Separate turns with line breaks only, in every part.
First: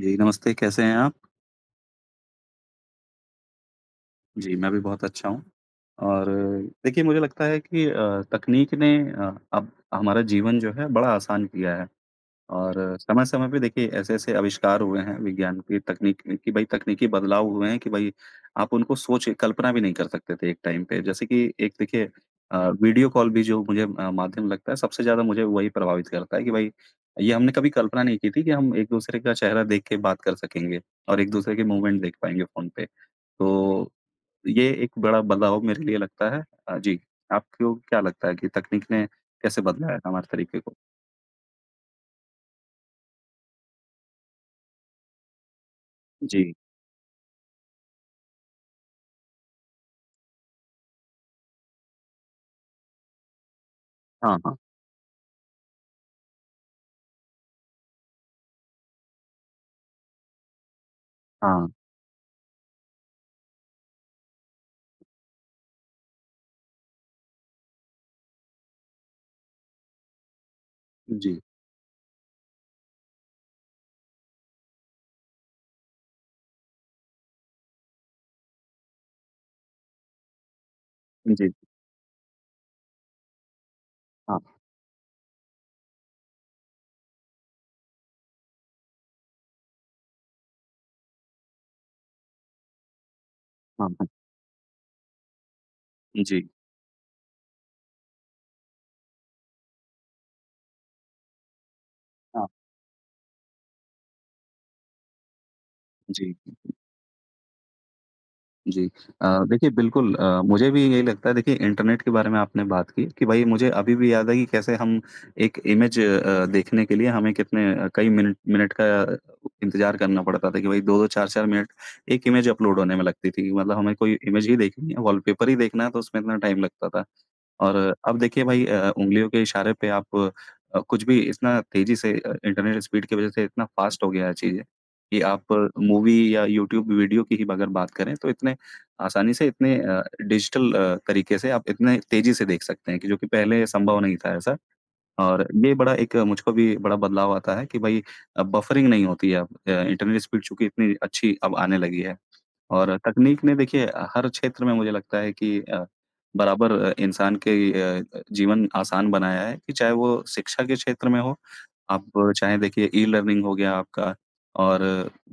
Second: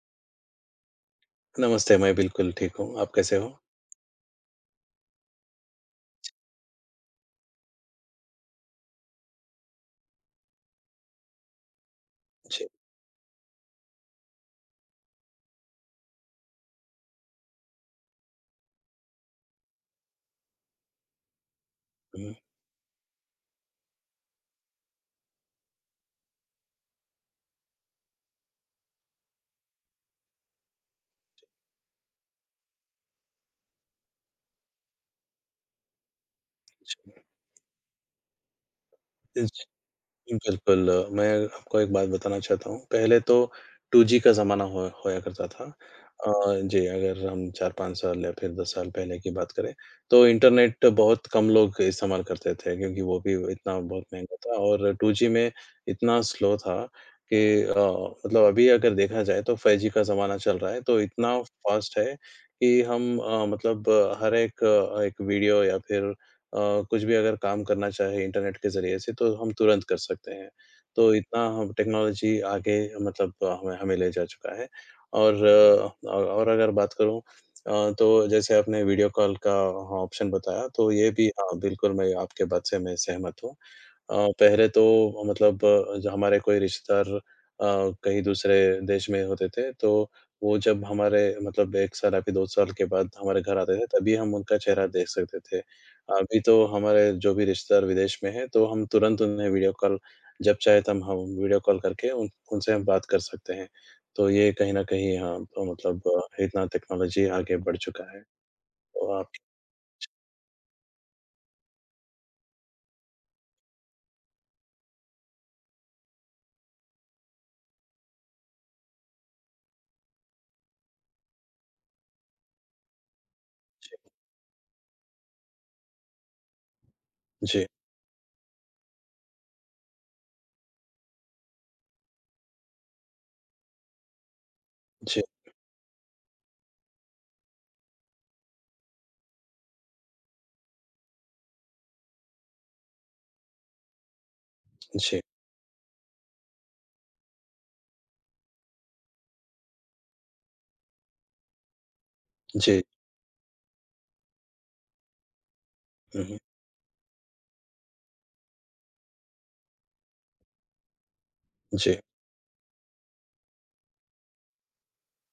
जी, नमस्ते, कैसे हैं आप?
नमस्ते, मैं बिल्कुल ठीक हूँ, आप कैसे हो?
जी, मैं भी बहुत अच्छा हूँ। और देखिए मुझे लगता है कि तकनीक ने अब हमारा जीवन जो है बड़ा आसान किया है।
जी,
और समय-समय पे देखिए ऐसे-ऐसे आविष्कार हुए हैं विज्ञान की तकनीक में कि भाई तकनीकी बदलाव हुए हैं कि भाई आप उनको सोच कल्पना भी नहीं कर सकते थे एक टाइम पे। जैसे कि एक देखिए
हुँ,
वीडियो कॉल भी जो मुझे माध्यम लगता है सबसे ज़्यादा मुझे वही प्रभावित करता है कि भाई ये हमने कभी कल्पना नहीं की थी कि हम एक-दूसरे का चेहरा देख के बात कर सकेंगे और एक-दूसरे के मूवमेंट देख पाएँगे फ़ोन पे। तो ये एक बड़ा बदलाव मेरे लिए लगता है। जी,
जी,
आपको क्या लगता है कि तकनीक ने कैसे
जी।
बदला है हमारे तरीके को?
बिल्कुल, मैं आपको एक बात बताना चाहता हूँ। पहले तो 2G का ज़माना हो होया करता था। अ,
जी।
जी, अगर हम 4-5 साल या फिर 10 साल पहले की बात करें, तो इंटरनेट बहुत कम लोग इस्तेमाल करते थे क्योंकि वो भी इतना बहुत महँगा
हाँ, हाँ।
था और 2G में इतना स्लो था कि मतलब अभी अगर देखा जाए तो 5G का ज़माना चल रहा है, तो इतना
हाँ।
फ़ास्ट है कि हम मतलब हर एक एक वीडियो या फिर अ, कुछ भी अगर काम करना चाहे इंटरनेट के ज़रिए से तो हम तुरंत कर सकते हैं। तो
जी,
इतना हम टेक्नोलॉज़ी आगे मतलब हमें हमें ले जा चुका है और और अगर बात करूँ अ, तो जैसे आपने वीडियो कॉल का, हाँ, ऑप्शन बताया तो ये भी,
जी,
हाँ, बिल्कुल मैं आपके बात से मैं सहमत हूँ। अ,
हाँ,
पहले तो मतलब जो हमारे कोई रिश्तेदार कहीं दूसरे देश में होते थे, तो वो जब हमारे मतलब 1 साल या फिर 2 साल के बाद हमारे घर आते थे,
हाँ,
तभी
हाँ।
हम उनका चेहरा देख सकते थे। अभी
जी,
तो हमारे जो भी रिश्तेदार विदेश में हैं, तो हम तुरंत उन्हें वीडियो कॉल जब चाहे तब हम वीडियो कॉल करके उन
हाँ,
उनसे हम बात कर सकते हैं। तो ये कहीं न कहीं, हाँ, तो मतलब
जी।
इतना टेक्नोलॉजी आगे बढ़ चुका है।
जी।
तो आप,
देखिए बिल्कुल मुझे भी यही लगता है देखिए इंटरनेट के बारे में आपने बात की कि भई मुझे अभी भी याद है कि कैसे हम एक इमेज देखने के लिए हमें कितने कई मिनट मिनट का इंतज़ार करना पड़ता था कि भई 2-2 4-4 मिनट एक इमेज अपलोड होने में लगती थी। मतलब हमें
जी,
कोई इमेज ही देखनी है, वॉलपेपर ही देखना है तो उसमें इतना टाइम लगता था।
जी,
और अब देखिए भई उंगलियों के इशारे पे आप कुछ भी इतना तेज़ी से इंटरनेट स्पीड की वज़ह से इतना फ़ास्ट हो गया है चीज़ें, कि
जी,
आप मूवी या यूट्यूब वीडियो की ही अगर बात करें तो इतने आसानी से इतने डिजिटल तरीके से आप इतने तेज़ी से देख सकते हैं कि जो कि पहले संभव नहीं था ऐसा।
जी,
और ये बड़ा एक मुझको भी बड़ा बदलाव आता है कि भई बफरिंग नहीं होती है अब। इंटरनेट स्पीड चूँकि इतनी अच्छी अब आने लगी है।
जी।
और तकनीक ने देखिए हर क्षेत्र में मुझे लगता है कि
हुँ, हुँ।
बराबर इंसान के अ, जीवन आसान बनाया है कि चाहे वो शिक्षा के क्षेत्र में हो,
जी,
आप चाहे देखिए ई लर्निंग हो गया आपका और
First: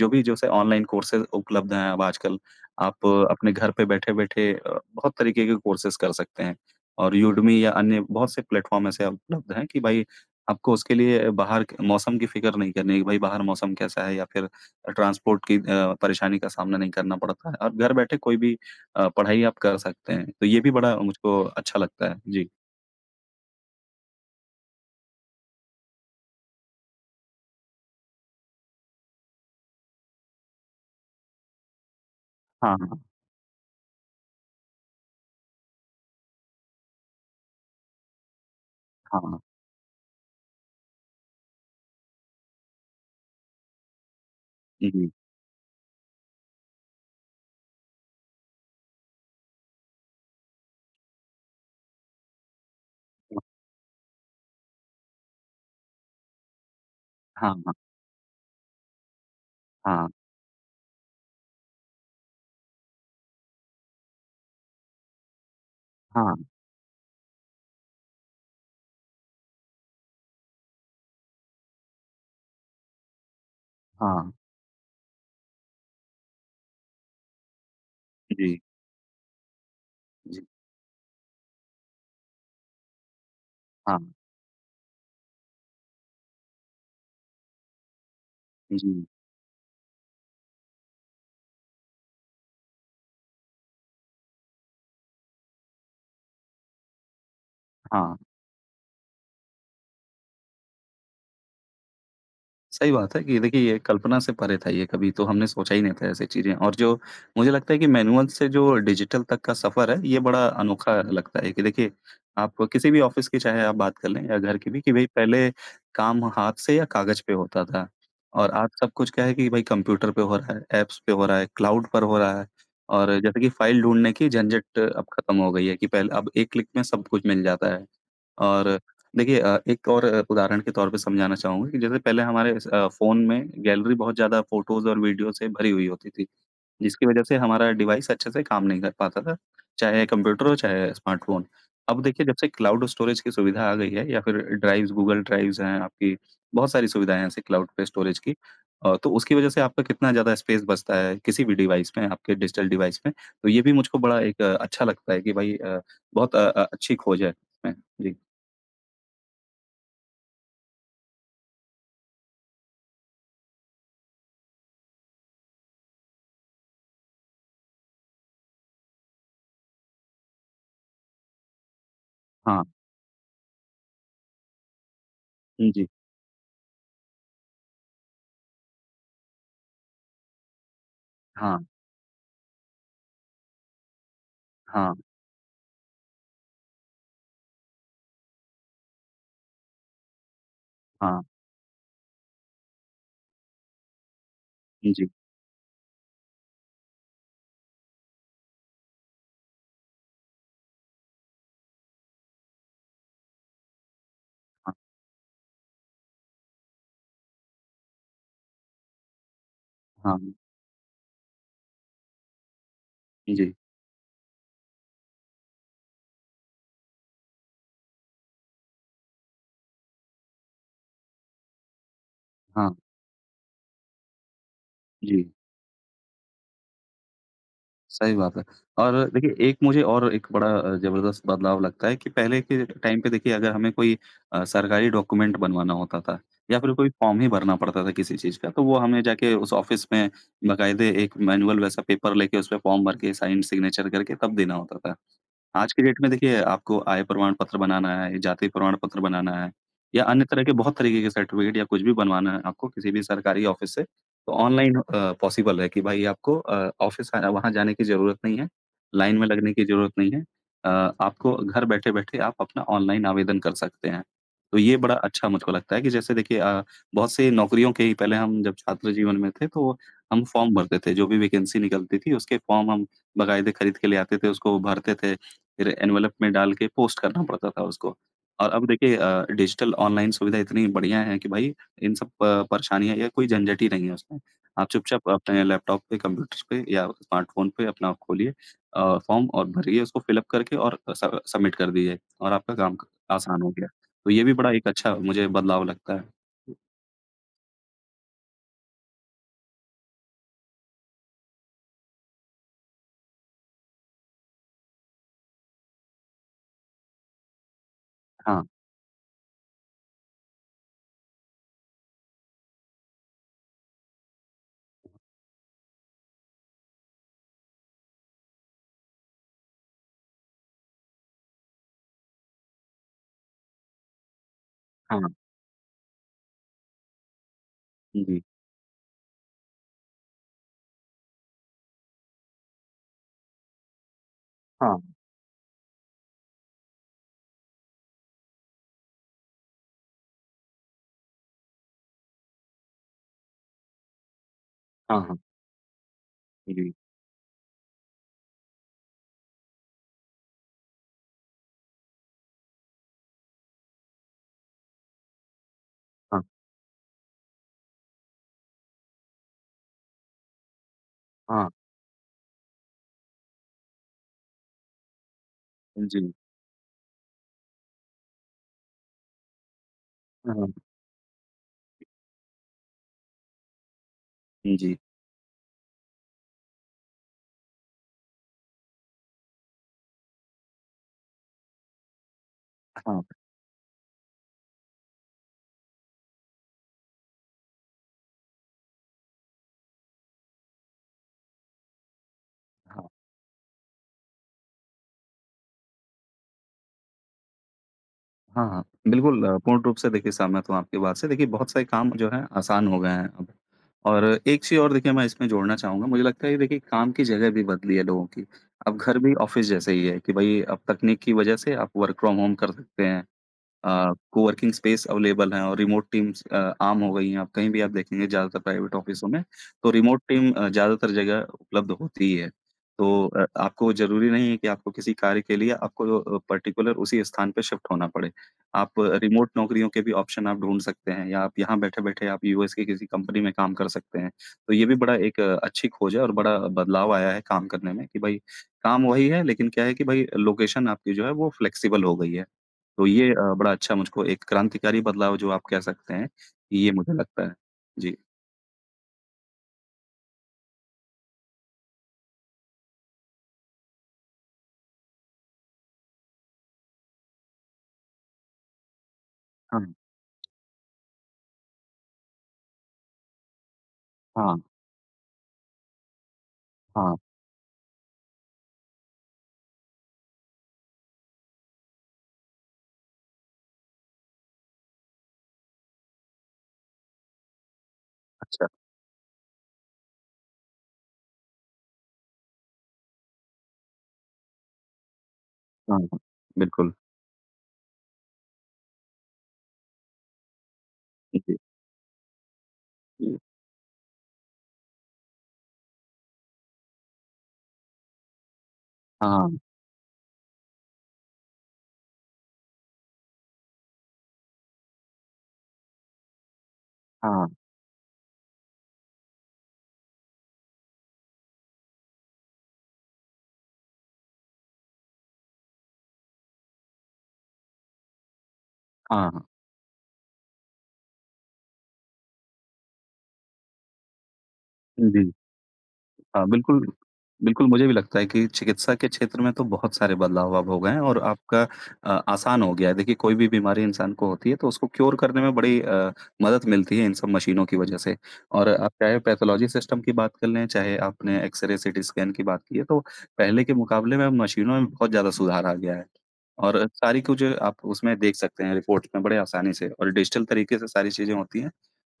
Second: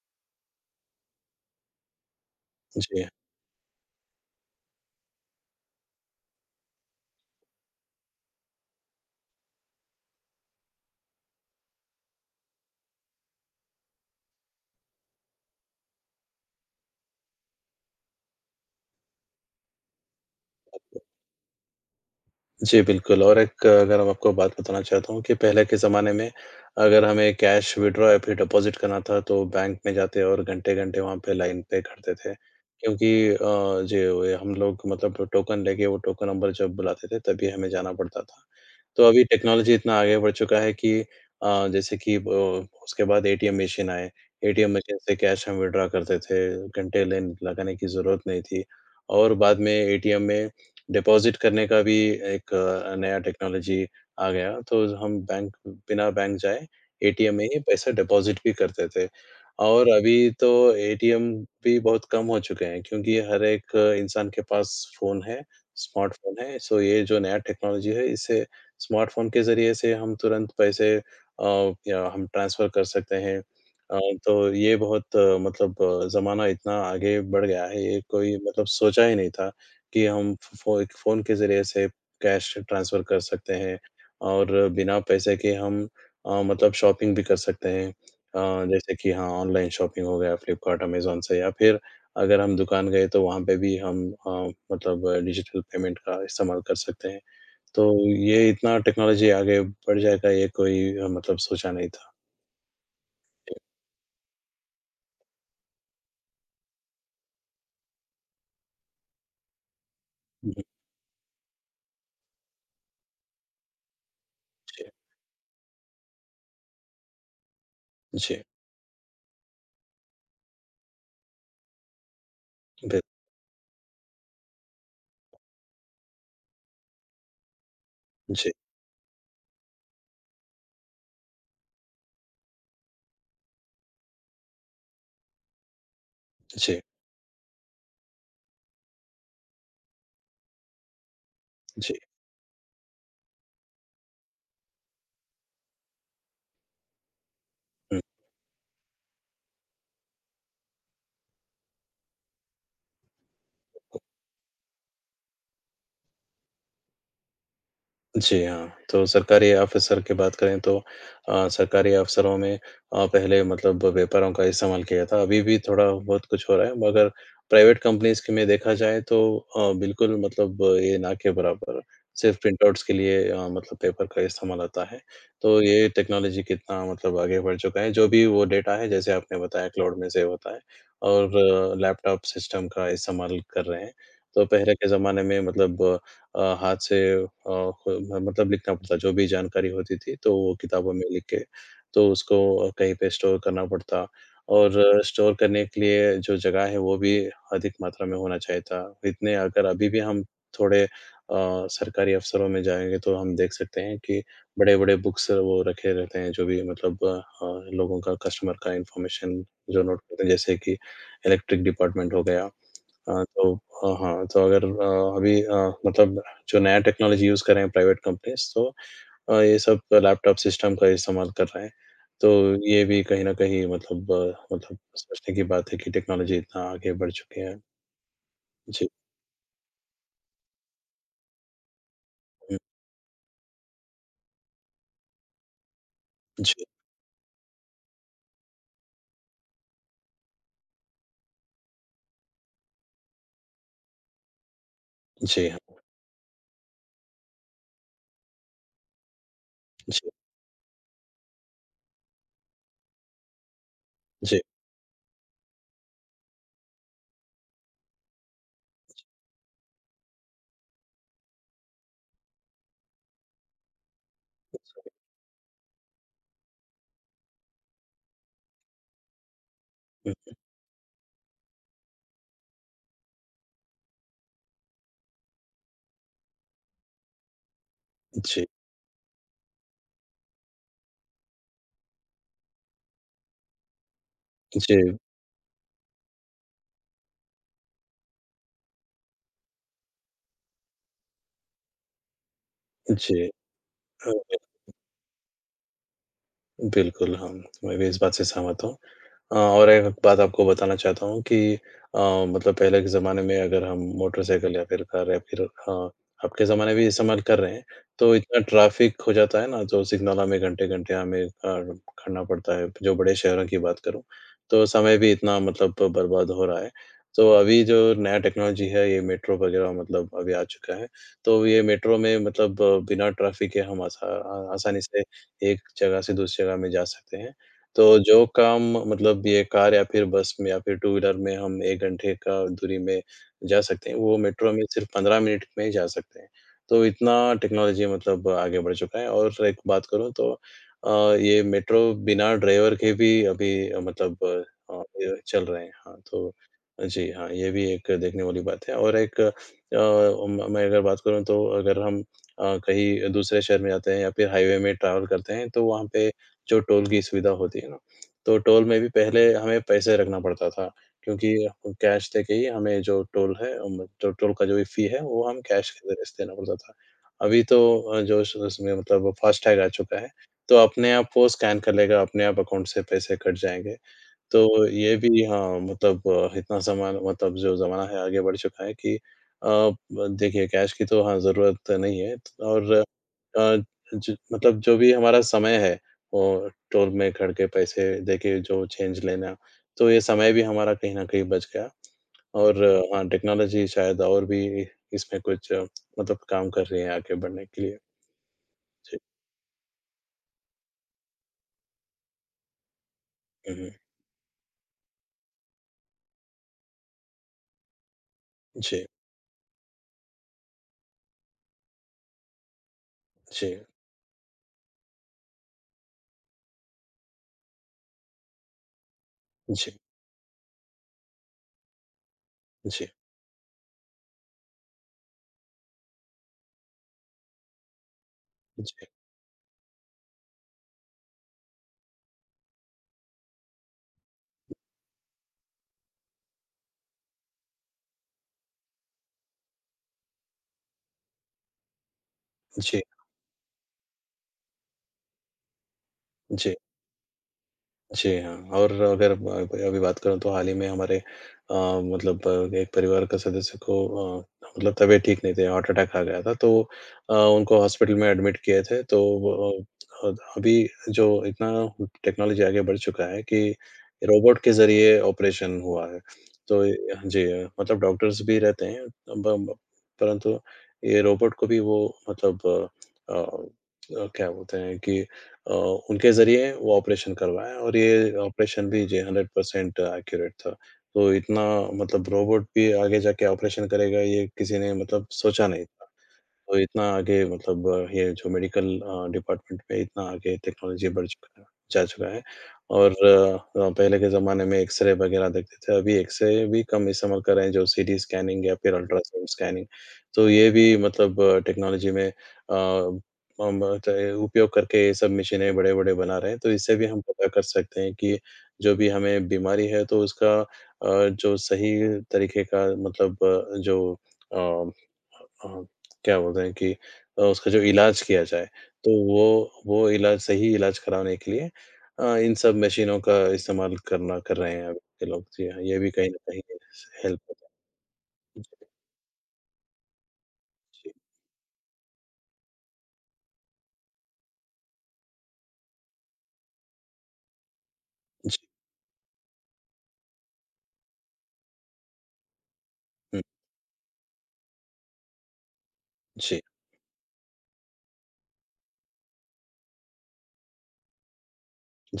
जो भी जैसे ऑनलाइन कोर्सेज़ उपलब्ध हैं अब आजकल,
जी।
आप अपने घर पे बैठे-बैठे बहुत तरीके के कोर्सेज़ कर सकते हैं और यूडमी या अन्य बहुत से प्लेटफ़ॉर्म ऐसे उपलब्ध हैं कि भाई आपको उसके लिए बाहर क मौसम की फ़िक्र नहीं करनी है कि भाई बाहर मौसम कैसा है या फिर ट्रांसपोर्ट की परेशानी का सामना नहीं करना पड़ता है और घर बैठे कोई भी पढ़ाई आप कर सकते हैं, तो ये भी बड़ा मुझको अच्छा लगता है। जी।
जी, बिल्कुल। और एक अगर हम आपको बात बताना चाहता हूँ कि पहले के ज़माने में अगर हमें कैश विथड्रॉ या फिर डिपॉज़िट करना था तो बैंक में जाते और घंटे-घंटे वहाँ पे लाइन पे खड़ते थे।
हाँ, हाँ।
क्योंकि जे वे हम लोग मतलब टोकन लेके वो टोकन नंबर जब बुलाते थे तभी हमें जाना पड़ता था। तो अभी
हाँ,
टेक्नोलॉजी इतना आगे बढ़ चुका है कि जैसे कि ब उसके बाद एटीएम मशीन आए। एटीएम मशीन
जी।
से कैश हम विथड्रॉ करते थे, घंटे लाइन लगाने की ज़रूरत नहीं थी और बाद में एटीएम में डिपॉज़िट करने का भी एक नया टेक्नोलॉजी आ गया। तो हम बैंक बिना बैंक जाए एटीएम में
हाँ,
ही
हाँ,
पैसे डिपॉज़िट भी करते थे और
हाँ,
अभी तो एटीएम भी बहुत कम हो चुके हैं क्योंकि हर एक इंसान के पास फ़ोन है,
हाँ,
स्मार्टफ़ोन है। सो ये जो नया टेक्नोलॉजी है इससे स्मार्टफ़ोन के ज़रिए से हम तुरंत पैसे अ, या हम ट्रांसफ़र कर सकते हैं।
हाँ।
तो ये बहुत मतलब ज़माना इतना आगे बढ़ गया है, ये कोई
जी,
मतलब सोचा ही नहीं था कि हम
जी।
फ़ फ़ो एक फ़ोन के ज़रिए से कैश ट्रांसफ़र कर सकते हैं
हाँ,
और बिना पैसे के हम मतलब शॉपिंग भी कर सकते हैं। जैसे
जी,
कि, हाँ, ऑनलाइन शॉपिंग हो गया फ्लिपकार्ट, अमेज़न से या फिर अगर हम दुकान गए तो वहाँ पे भी हम मतलब डिजिटल पेमेंट का इस्तेमाल कर सकते हैं। तो
हाँ।
ये इतना टेक्नोलॉज़ी आगे बढ़ जाएगा ये कोई मतलब सोचा नहीं था।
सही बात है कि देखिए ये कल्पना से परे था ये कभी तो हमने सोचा ही नहीं था ऐसी चीज़ें और जो मुझे लगता है कि मैनुअल से जो डिजिटल तक का सफ़र है ये बड़ा
जी,
अनोखा लगता है कि देखिए आप किसी भी ऑफ़िस की चाहे आप बात कर लें या घर की भी कि भई पहले काम हाथ से या कागज़ पे होता था
जी,
और आज सब कुछ क्या है कि भाई कंप्यूटर पे हो रहा है, ऐप्स पे हो रहा है, क्लाउड पर हो रहा है
बिल
और जैसे कि फाइल ढूँढने की झंझट अब खत्म हो गई है कि पहले अब एक क्लिक में सब कुछ मिल जाता है।
जी,
और देखिए एक और उदाहरण के तौर पे समझाना चाहूँगा कि जैसे पहले हमारे फ़ोन में गैलरी बहुत ज़्यादा फ़ोटोज़ और वीडियो से भरी हुई होती थी,
जी,
जिसकी वजह से हमारा डिवाइस अच्छे से काम नहीं कर पाता था, चाहे कंप्यूटर हो, चाहे स्मार्टफ़ोन।
जी,
अब
हुँ।
देखिए जब से क्लाउड स्टोरेज की सुविधा आ गई है या फिर ड्राइव्स, गूगल ड्राइव्स हैं आपकी, बहुत सारी सुविधाएँ हैं ऐसे क्लाउड पे स्टोरेज की। तो उसकी वजह से आपका कितना ज़्यादा स्पेस बचता है किसी भी डिवाइस में, आपके डिजिटल डिवाइस में। तो ये भी मुझको बड़ा एक अच्छा लगता है कि भई अच्छी खोज है इसमें। जी।
जी हाँ, तो सरकारी ऑफ़िसर की बात करें तो सरकारी अफ़सरों में पहले मतलब पेपरों का इस्तेमाल किया था, अभी भी थोड़ा बहुत कुछ हो रहा है, मगर प्राइवेट कंपनीज़ के में देखा जाए तो बिल्कुल मतलब ये ना के बराबर, सिर्फ़
हाँ।
प्रिंटआउट्स के लिए मतलब पेपर का इस्तेमाल होता है। तो
जी।
ये टेक्नोलॉजी कितना मतलब आगे बढ़ चुका है, जो भी वो डेटा है, जैसे आपने बताया क्लाउड में सेव होता है और
हाँ,
लैपटॉप सिस्टम का इस्तेमाल कर रहे हैं। तो पहले के
हाँ,
ज़माने में मतलब हाथ से ख मतलब लिखना पड़ता, जो भी जानकारी होती थी, तो वो किताबों में
हाँ।
लिख के, तो उसको कहीं पे स्टोर करना पड़ता और
जी,
स्टोर करने के लिए जो जगह है, वो भी अधिक मात्रा में होना चाहिए था। इतने अगर अभी भी हम थोड़े सरकारी अफ़सरों में जाएँगे, तो हम देख सकते हैं कि
हाँ,
बड़े-बड़े बुक्स वो रखे रहते हैं, जो भी मतलब लोगों का, कस्टमर का इन्फॉर्मेशन जो नोट करते हैं,
हाँ।
जैसे कि इलेक्ट्रिक डिपार्टमेंट हो गया। हाँ, तो
जी,
हाँ, हाँ, तो अगर अभी मतलब जो नया टेक्नोलॉजी यूज़ कर रहे हैं प्राइवेट कंपनीज़ तो ये सब लैपटॉप सिस्टम का इस्तेमाल कर रहे हैं। तो
हाँ,
ये भी कहीं न कहीं मतलब मतलब
जी,
सोचने की बात है कि टेक्नोलॉजी इतना आगे बढ़ चुकी है।
सही बात है।
जी,
और देखिए एक मुझे और एक बड़ा ज़बरदस्त बदलाव लगता है कि पहले
हुँ,
के टाइम पे देखिए अगर हमें कोई सरकारी डॉक्यूमेंट बनवाना होता था
जी,
या फिर कोई फॉर्म ही भरना पड़ता था किसी चीज़ का, तो वो हमें जाके उस ऑफ़िस में बाकायदे एक मैनुअल वैसा पेपर लेके उसपे फॉर्म भर के साइन, सिग्नेचर करके तब देना होता था।
जी, हाँ,
आज के डेट में देखिए आपको आय प्रमाण पत्र बनाना है, जाति प्रमाण पत्र बनाना है
जी,
या अन्य तरह के बहुत तरीके के सर्टिफ़िकेट या कुछ भी बनवाना है आपको किसी भी सरकारी ऑफ़िस से, तो
जी,
ऑनलाइन पॉसिबल है कि भाई आपको ऑफ़िस वहाँ जाने की ज़रूरत नहीं है, लाइन में लगने की ज़रूरत नहीं है। अ, आपको घर बैठे-बैठे आप अपना ऑनलाइन आवेदन कर सकते हैं। तो ये बड़ा अच्छा मुझको लगता है कि जैसे देखिए बहुत से नौकरियों के ही पहले हम जब छात्र जीवन में थे तो
हुँ,
हम फ़ॉर्म भरते थे, जो भी वैकेंसी निकलती थी उसके फ़ॉर्म हम बाकायदे खरीद के ले आते थे, उसको भरते थे। फिर एनवेलप में डाल के पोस्ट करना पड़ता था उसको।
जी,
और अब देखिए डिजिटल ऑनलाइन सुविधा इतनी बढ़िया है कि भाई इन सब प परेशानियाँ या कोई झंझट ही नहीं है उसमें। आप
जी,
चुपचाप अपने लैपटॉप पे, कंप्यूटर पे या स्मार्टफ़ोन पे अपना खोलिए फॉर्म और भरिए उसको फिलअप करके और स सबमिट कर दीजिए और आपका काम क
जी,
आसान हो गया।
अ
तो ये भी बड़ा एक अच्छा मुझे बदलाव लगता है।
बिल्कुल, हाँ, मैं भी इस बात से सहमत हूँ। और एक बात आपको बताना चाहता हूँ कि अ, मतलब पहले के ज़माने में अगर हम मोटरसाइकिल या फिर कार या फिर अब के ज़माने में इस्तेमाल कर रहे हैं, तो इतना
हाँ,
ट्रैफ़िक हो जाता है ना, तो सिग्नल हमें घंटे-घंटे हमें खड़ना पड़ता है, जो बड़े शहरों की बात करूँ, तो समय भी इतना मतलब बर्बाद हो रहा है। तो अभी जो नया टेक्नोलॉजी है, ये मेट्रो वगैरह मतलब अभी आ चुका है, तो ये मेट्रो में मतलब बिना ट्रैफ़िक के हम आसानी से
हाँ,
एक जगह से दूसरी जगह में जा सकते हैं। तो
जी।
जो काम मतलब ये कार या फिर बस में या फिर टू व्हीलर में हम 1 घंटे का दूरी में जा सकते हैं, वो मेट्रो में सिर्फ़
हाँ,
15 मिनट में ही जा सकते हैं। तो इतना टेक्नोलॉजी मतलब आगे बढ़ चुका है और एक बात करूँ तो अ, ये मेट्रो बिना ड्राइवर के भी अभी मतलब
हाँ,
ये
हाँ।
चल रहे हैं। हाँ, तो
जी,
जी हाँ, ये भी एक देखने वाली बात है और एक म मैं अगर बात करूँ तो अगर हम कहीं दूसरे शहर में जाते हैं या फिर हाईवे में ट्रैवल करते हैं, तो वहाँ पे
हाँ,
जो टोल की सुविधा होती है ना, तो टोल में भी पहले हमें पैसे रखना पड़ता था क्योंकि
हाँ।
कैश देके ही हमें जो टोल है जो टोल का जो भी फ़ी है, वो हम कैश के ज़रिए
जी,
से देना पड़ता था। अभी तो जो उस उसमें मतलब फ़ास्टैग आ चुका है,
हाँ,
तो अपने आप वो स्कैन कर लेगा, अपने आप अकाउंट से पैसे कट जाएँगे। तो
जी,
ये भी, हाँ, मतलब इतना ज़माना मतलब जो ज़माना है आगे बढ़ चुका है कि ब देखिए कैश की तो, हाँ, ज़रूरत नहीं है तो और
हाँ,
अ, ज मतलब जो भी हमारा समय है वो टोल में खड़ के पैसे देके जो चेंज लेना, तो ये समय भी हमारा कहीं न कहीं बच गया और
हाँ।
हाँ, टेक्नोलॉज़ी शायद और भी इसमें कुछ मतलब काम कर रही है आगे बढ़ने के लिए।
हाँ, हाँ।
जी।
बिल्कुल पूर्ण रूप से देखिए सहमत हूँ आपकी बात से। देखिए बहुत सारे काम जो हैं आसान हो गए हैं अब
हुँ, हुँ।
और एक चीज़ और देखिए मैं इसमें जोड़ना चाहूँगा, मुझे लगता है ये देखिए काम की जगह भी बदली है लोगों की। अब
जी,
घर भी ऑफ़िस जैसे ही है कि भई अब तकनीक की वजह से आप वर्क फ्रॉम होम कर सकते हैं।
जी,
कोवर्किंग स्पेस अवेलेबल हैं और रिमोट टीम्स आम हो गई हैं। आप कहीं भी आप देखेंगे ज़्यादातर प्राइवेट ऑफ़िसों में, तो
जी,
रिमोट टीम ज़्यादातर जगह उपलब्ध होती ही है।
जी,
तो आपको ज़रूरी नहीं है कि आपको किसी कार्य के लिए आपको पर्टिकुलर उसी स्थान पे शिफ्ट होना पड़े। आप
जी,
रिमोट नौकरियों के भी ऑप्शन आप ढूँढ सकते हैं या आप यहाँ बैठे-बैठे आप यूएस की किसी कंपनी में काम कर सकते हैं। तो ये भी बड़ा एक अच्छी खोज है और बड़ा बदलाव आया है काम करने में कि भई काम वही है लेकिन क्या है कि भई लोकेशन आपकी जो है वो फ्लेक्सिबल हो गई है।
जी,
तो ये बड़ा अच्छा मुझको एक क्रांतिकारी बदलाव जो आप कह सकते हैं,
जी।
ये मुझे लगता है। जी।
जी हाँ, और अगर ब कोई अभी बात करूँ तो हाल ही में हमारे मतलब एक परिवार का सदस्य को अ, मतलब तबीयत ठीक नहीं थी, हार्ट अटैक आ गया था तो उनको हॉस्पिटल में एडमिट किए थे। तो वो
हाँ,
अभी जो इतना टेक्नोलॉजी आगे बढ़ चुका है कि
हाँ,
रोबोट के ज़रिए ऑपरेशन हुआ है। तो
हाँ।
जी, मतलब डॉक्टर्स भी रहते हैं, ब ब- परंतु ये रोबोट को भी वो मतलब क्या बोलते हैं कि अ, उनके ज़रिए वो ऑपरेशन करवाया और ये
अच्छा,
ऑपरेशन भी जी 100% एक्यूरेट था। तो इतना मतलब रोबोट भी आगे जाके ऑपरेशन करेगा ये किसी ने मतलब सोचा नहीं
हाँ,
था।
हाँ।
तो
बिल्कुल।
इतना आगे मतलब ये जो मेडिकल डिपार्टमेंट में इतना आगे टेक्नोलॉज़ी बढ़
जी,
चुका है जा चुका है और
जी।
पहले के ज़माने में एक्स-रे वग़ैरह देखते थे, अभी एक्स-रे भी कम इस्तेमाल कर रहे हैं, जो सीटी स्कैनिंग या फिर अल्ट्रासाउंड
हाँ,
स्कैनिंग। तो ये भी मतलब टेक्नोलॉज़ी में हम चाहे उपयोग करके ये सब मशीनें बड़े-बड़े बना रहे हैं, तो इससे भी हम पता
हाँ,
कर सकते हैं कि जो भी हमें बीमारी है, तो उसका जो सही तरीके का मतलब जो अ जो, हाँ, क्या बोलते हैं कि उसका जो इलाज किया जाए, तो
हाँ, हाँ।
वो इलाज सही इलाज कराने के लिए इन सब मशीनों का इस्तेमाल करना कर रहे हैं अब के
जी।
लोग। जी हाँ, ये भी कहीं न
हाँ,
कहीं
बिल्कुल,
हेल्प होता
बिल्कुल मुझे भी लगता है कि
है।
चिकित्सा के क्षेत्र में तो बहुत सारे बदलाव अब हो गए हैं
जी,
और आपका आसान हो गया है। देखिए कोई भी बीमारी इंसान को होती है तो उसको क्योर करने में बड़ी मदद मिलती है इन सब मशीनों की वजह से।
जी, जी,
और आप चाहे पैथोलॉजी सिस्टम की बात कर लें, चाहे आपने एक्स-रे, सीटी स्कैन की बात की है तो
हुँ,
पहले के मुकाबले में अब मशीनों में बहुत ज़्यादा सुधार आ गया है।
जी,
और सारी कुछ आप उसमें देख सकते हैं रिपोर्ट में बड़े आसानी से और डिजिटल तरीके से सारी चीज़ें होती हैं,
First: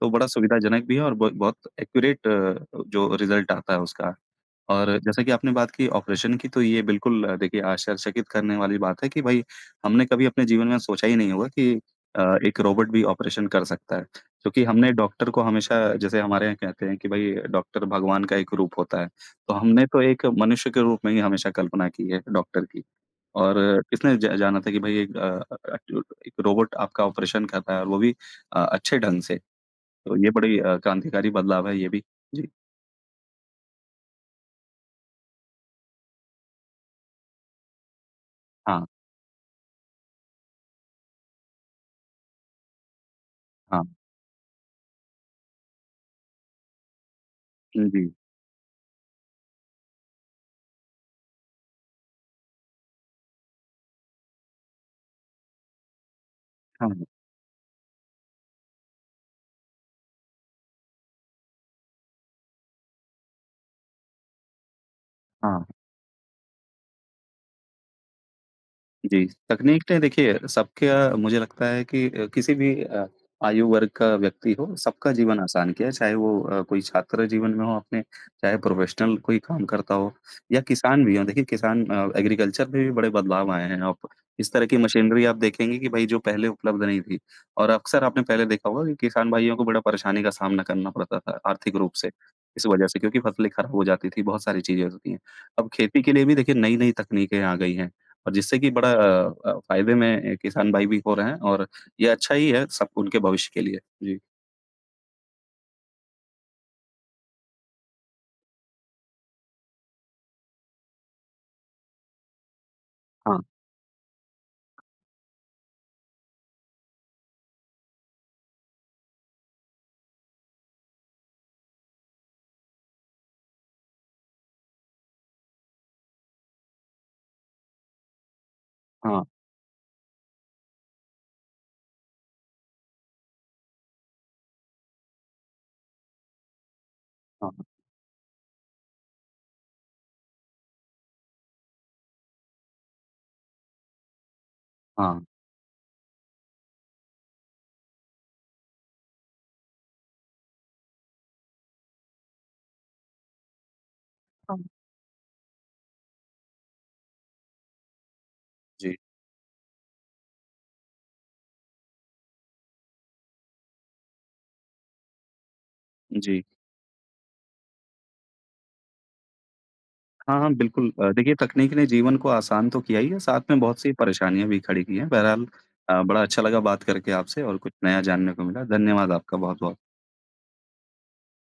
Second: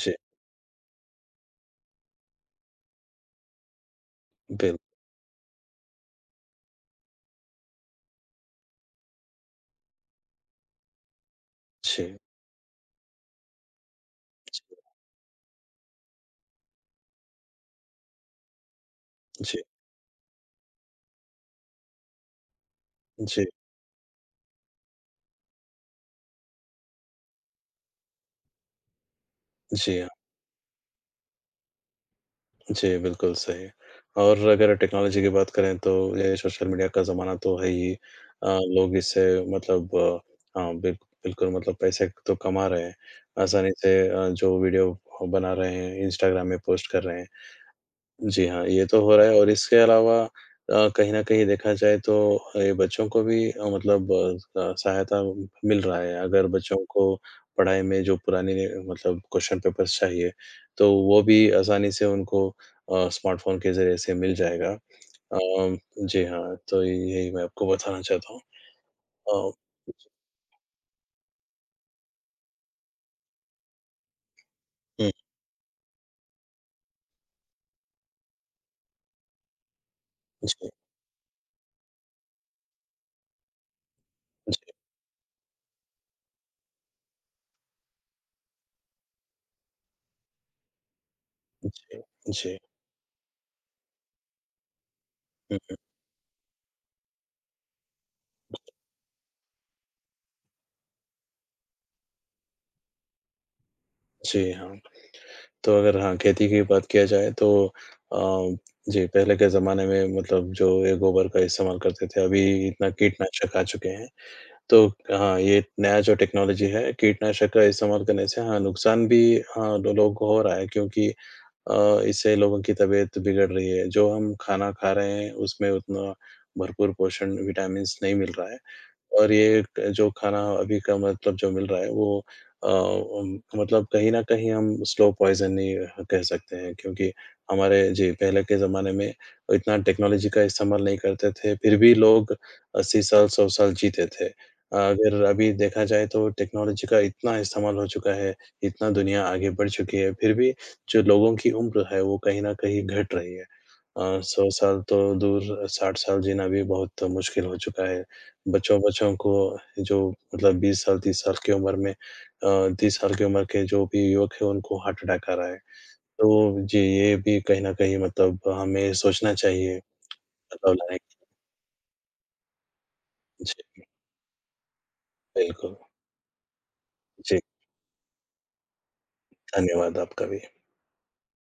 तो बड़ा सुविधाजनक भी है और ब बहुत एक्यूरेट जो रिज़ल्ट आता है उसका।
बिल
और जैसा कि आपने बात की ऑपरेशन की, तो ये बिल्कुल देखिए आश्चर्यचकित करने वाली बात है कि भाई हमने कभी अपने जीवन में सोचा ही नहीं होगा कि
जी,
एक रोबोट भी ऑपरेशन कर सकता है। क्योंकि हमने डॉक्टर को हमेशा जैसे हमारे यहाँ कहते हैं कि भाई डॉक्टर भगवान का एक रूप होता है। तो
जी,
हमने तो एक मनुष्य के रूप में ही हमेशा कल्पना की है डॉक्टर की।
जी,
और किसने ज जाना था कि भाई अ, एक रोबोट आपका ऑपरेशन कर रहा है और वो भी अच्छे ढंग से।
जी।
तो ये बड़ी क्रांतिकारी बदलाव है ये भी। जी।
जी, बिल्कुल सही। और अगर टेक्नोलॉजी की बात करें तो ये सोशल मीडिया का ज़माना तो है ही।
हाँ,
लोग इससे मतलब हाँ, बिल्कुल मतलब पैसे तो कमा रहे हैं। आसानी
हाँ।
से जो वीडियो बना रहे हैं, इंस्टाग्राम में पोस्ट कर रहे हैं।
जी,
जी हाँ, ये तो हो रहा है और इसके अलावा कहीं न कहीं देखा जाए तो ये बच्चों को भी मतलब सहायता मिल रहा है। अगर बच्चों
हाँ,
को पढ़ाई में जो पुराने मतलब क्वेश्चन पेपर्स चाहिए, तो वो भी आसानी से उनको स्मार्टफ़ोन के ज़रिए से मिल जाएगा।
हाँ।
अम, जी हाँ, तो यही मैं आपको बताना चाहता हूँ।
जी,
अ,
तकनीक ने देखिए सबका मुझे लगता है कि किसी भी आयु वर्ग का व्यक्ति हो,
हुँ,
सबका जीवन आसान किया है, चाहे वो कोई छात्र जीवन में हो अपने, चाहे प्रोफ़ेशनल कोई काम करता हो
जी,
या
जी,
किसान भी हो। देखिए किसान एग्रीकल्चर में भी बड़े बदलाव आए हैं। आप इस तरह की मशीनरी आप देखेंगे कि भई जो पहले उपलब्ध नहीं थी और अक्सर आपने पहले देखा होगा कि किसान भाइयों को बड़ा परेशानी का सामना करना पड़ता था आर्थिक रूप
जी,
से,
जी,
इस वजह से क्योंकि फसलें खराब हो जाती थी, बहुत सारी चीज़ें होती हैं। अब
हुँ,
खेती के लिए भी देखिए नई-नई तकनीकें आ गई हैं। और जिससे कि बड़ा फ़ायदे में ए, किसान भाई भी हो रहे हैं और ये अच्छा ही है सब उनके भविष्य के लिए। जी।
जी हाँ। तो अगर, हाँ, खेती की बात किया जाए तो अ, जी, पहले के ज़माने में मतलब जो ये गोबर का इस्तेमाल करते थे, अभी इतना
हाँ,
कीटनाशक आ चुके हैं। तो, हाँ, ये नया जो टेक्नोलॉजी है, कीटनाशक का इस्तेमाल करने से, हाँ, नुकसान भी, हाँ, लो लोगों को हो रहा है क्योंकि इससे लोगों की तबीयत बिगड़ रही है। जो हम खाना खा रहे हैं, उसमें उतना भरपूर पोषण, विटामिन्स नहीं मिल रहा है।
हाँ,
और ये क जो खाना अभी का मतलब जो मिल रहा है वो मतलब कहीं न कहीं हम स्लो पॉइज़न ही कह सकते हैं क्योंकि
हाँ,
हमारे जी, पहले के ज़माने में इतना टेक्नोलॉजी का इस्तेमाल नहीं करते थे, फिर भी लोग 80 साल, 100 साल जीते थे।
हाँ,
अगर अभी देखा जाए तो टेक्नोलॉजी का इतना इस्तेमाल हो चुका है, इतना दुनिया आगे बढ़ चुकी है, फिर भी जो लोगों की उम्र है वो कहीं न कहीं घट रही है। 100
हाँ।
साल तो दूर 60 साल जीना भी बहुत मुश्किल हो चुका है।
जी,
बच्चों-बच्चों को जो मतलब 20 साल, 30 साल की उम्र में 30 साल की उम्र के जो भी युवक हैं उनको हार्ट अटैक आ रहा है। तो
जी।
जी, ये भी कहीं न कहीं मतलब हमें सोचना चाहिए
हाँ, हाँ,
बदलाव
बिल्कुल
लाने की।
देखिए तकनीक ने जीवन को आसान तो किया ही है, साथ में
जी,
बहुत सी परेशानियाँ भी खड़ी की हैं। बहरहाल
बिल्कुल।
बड़ा अच्छा लगा बात करके
जी,
आपसे और कुछ नया जानने को मिला। धन्यवाद आपका बहुत-बहुत।
धन्यवाद आपका भी।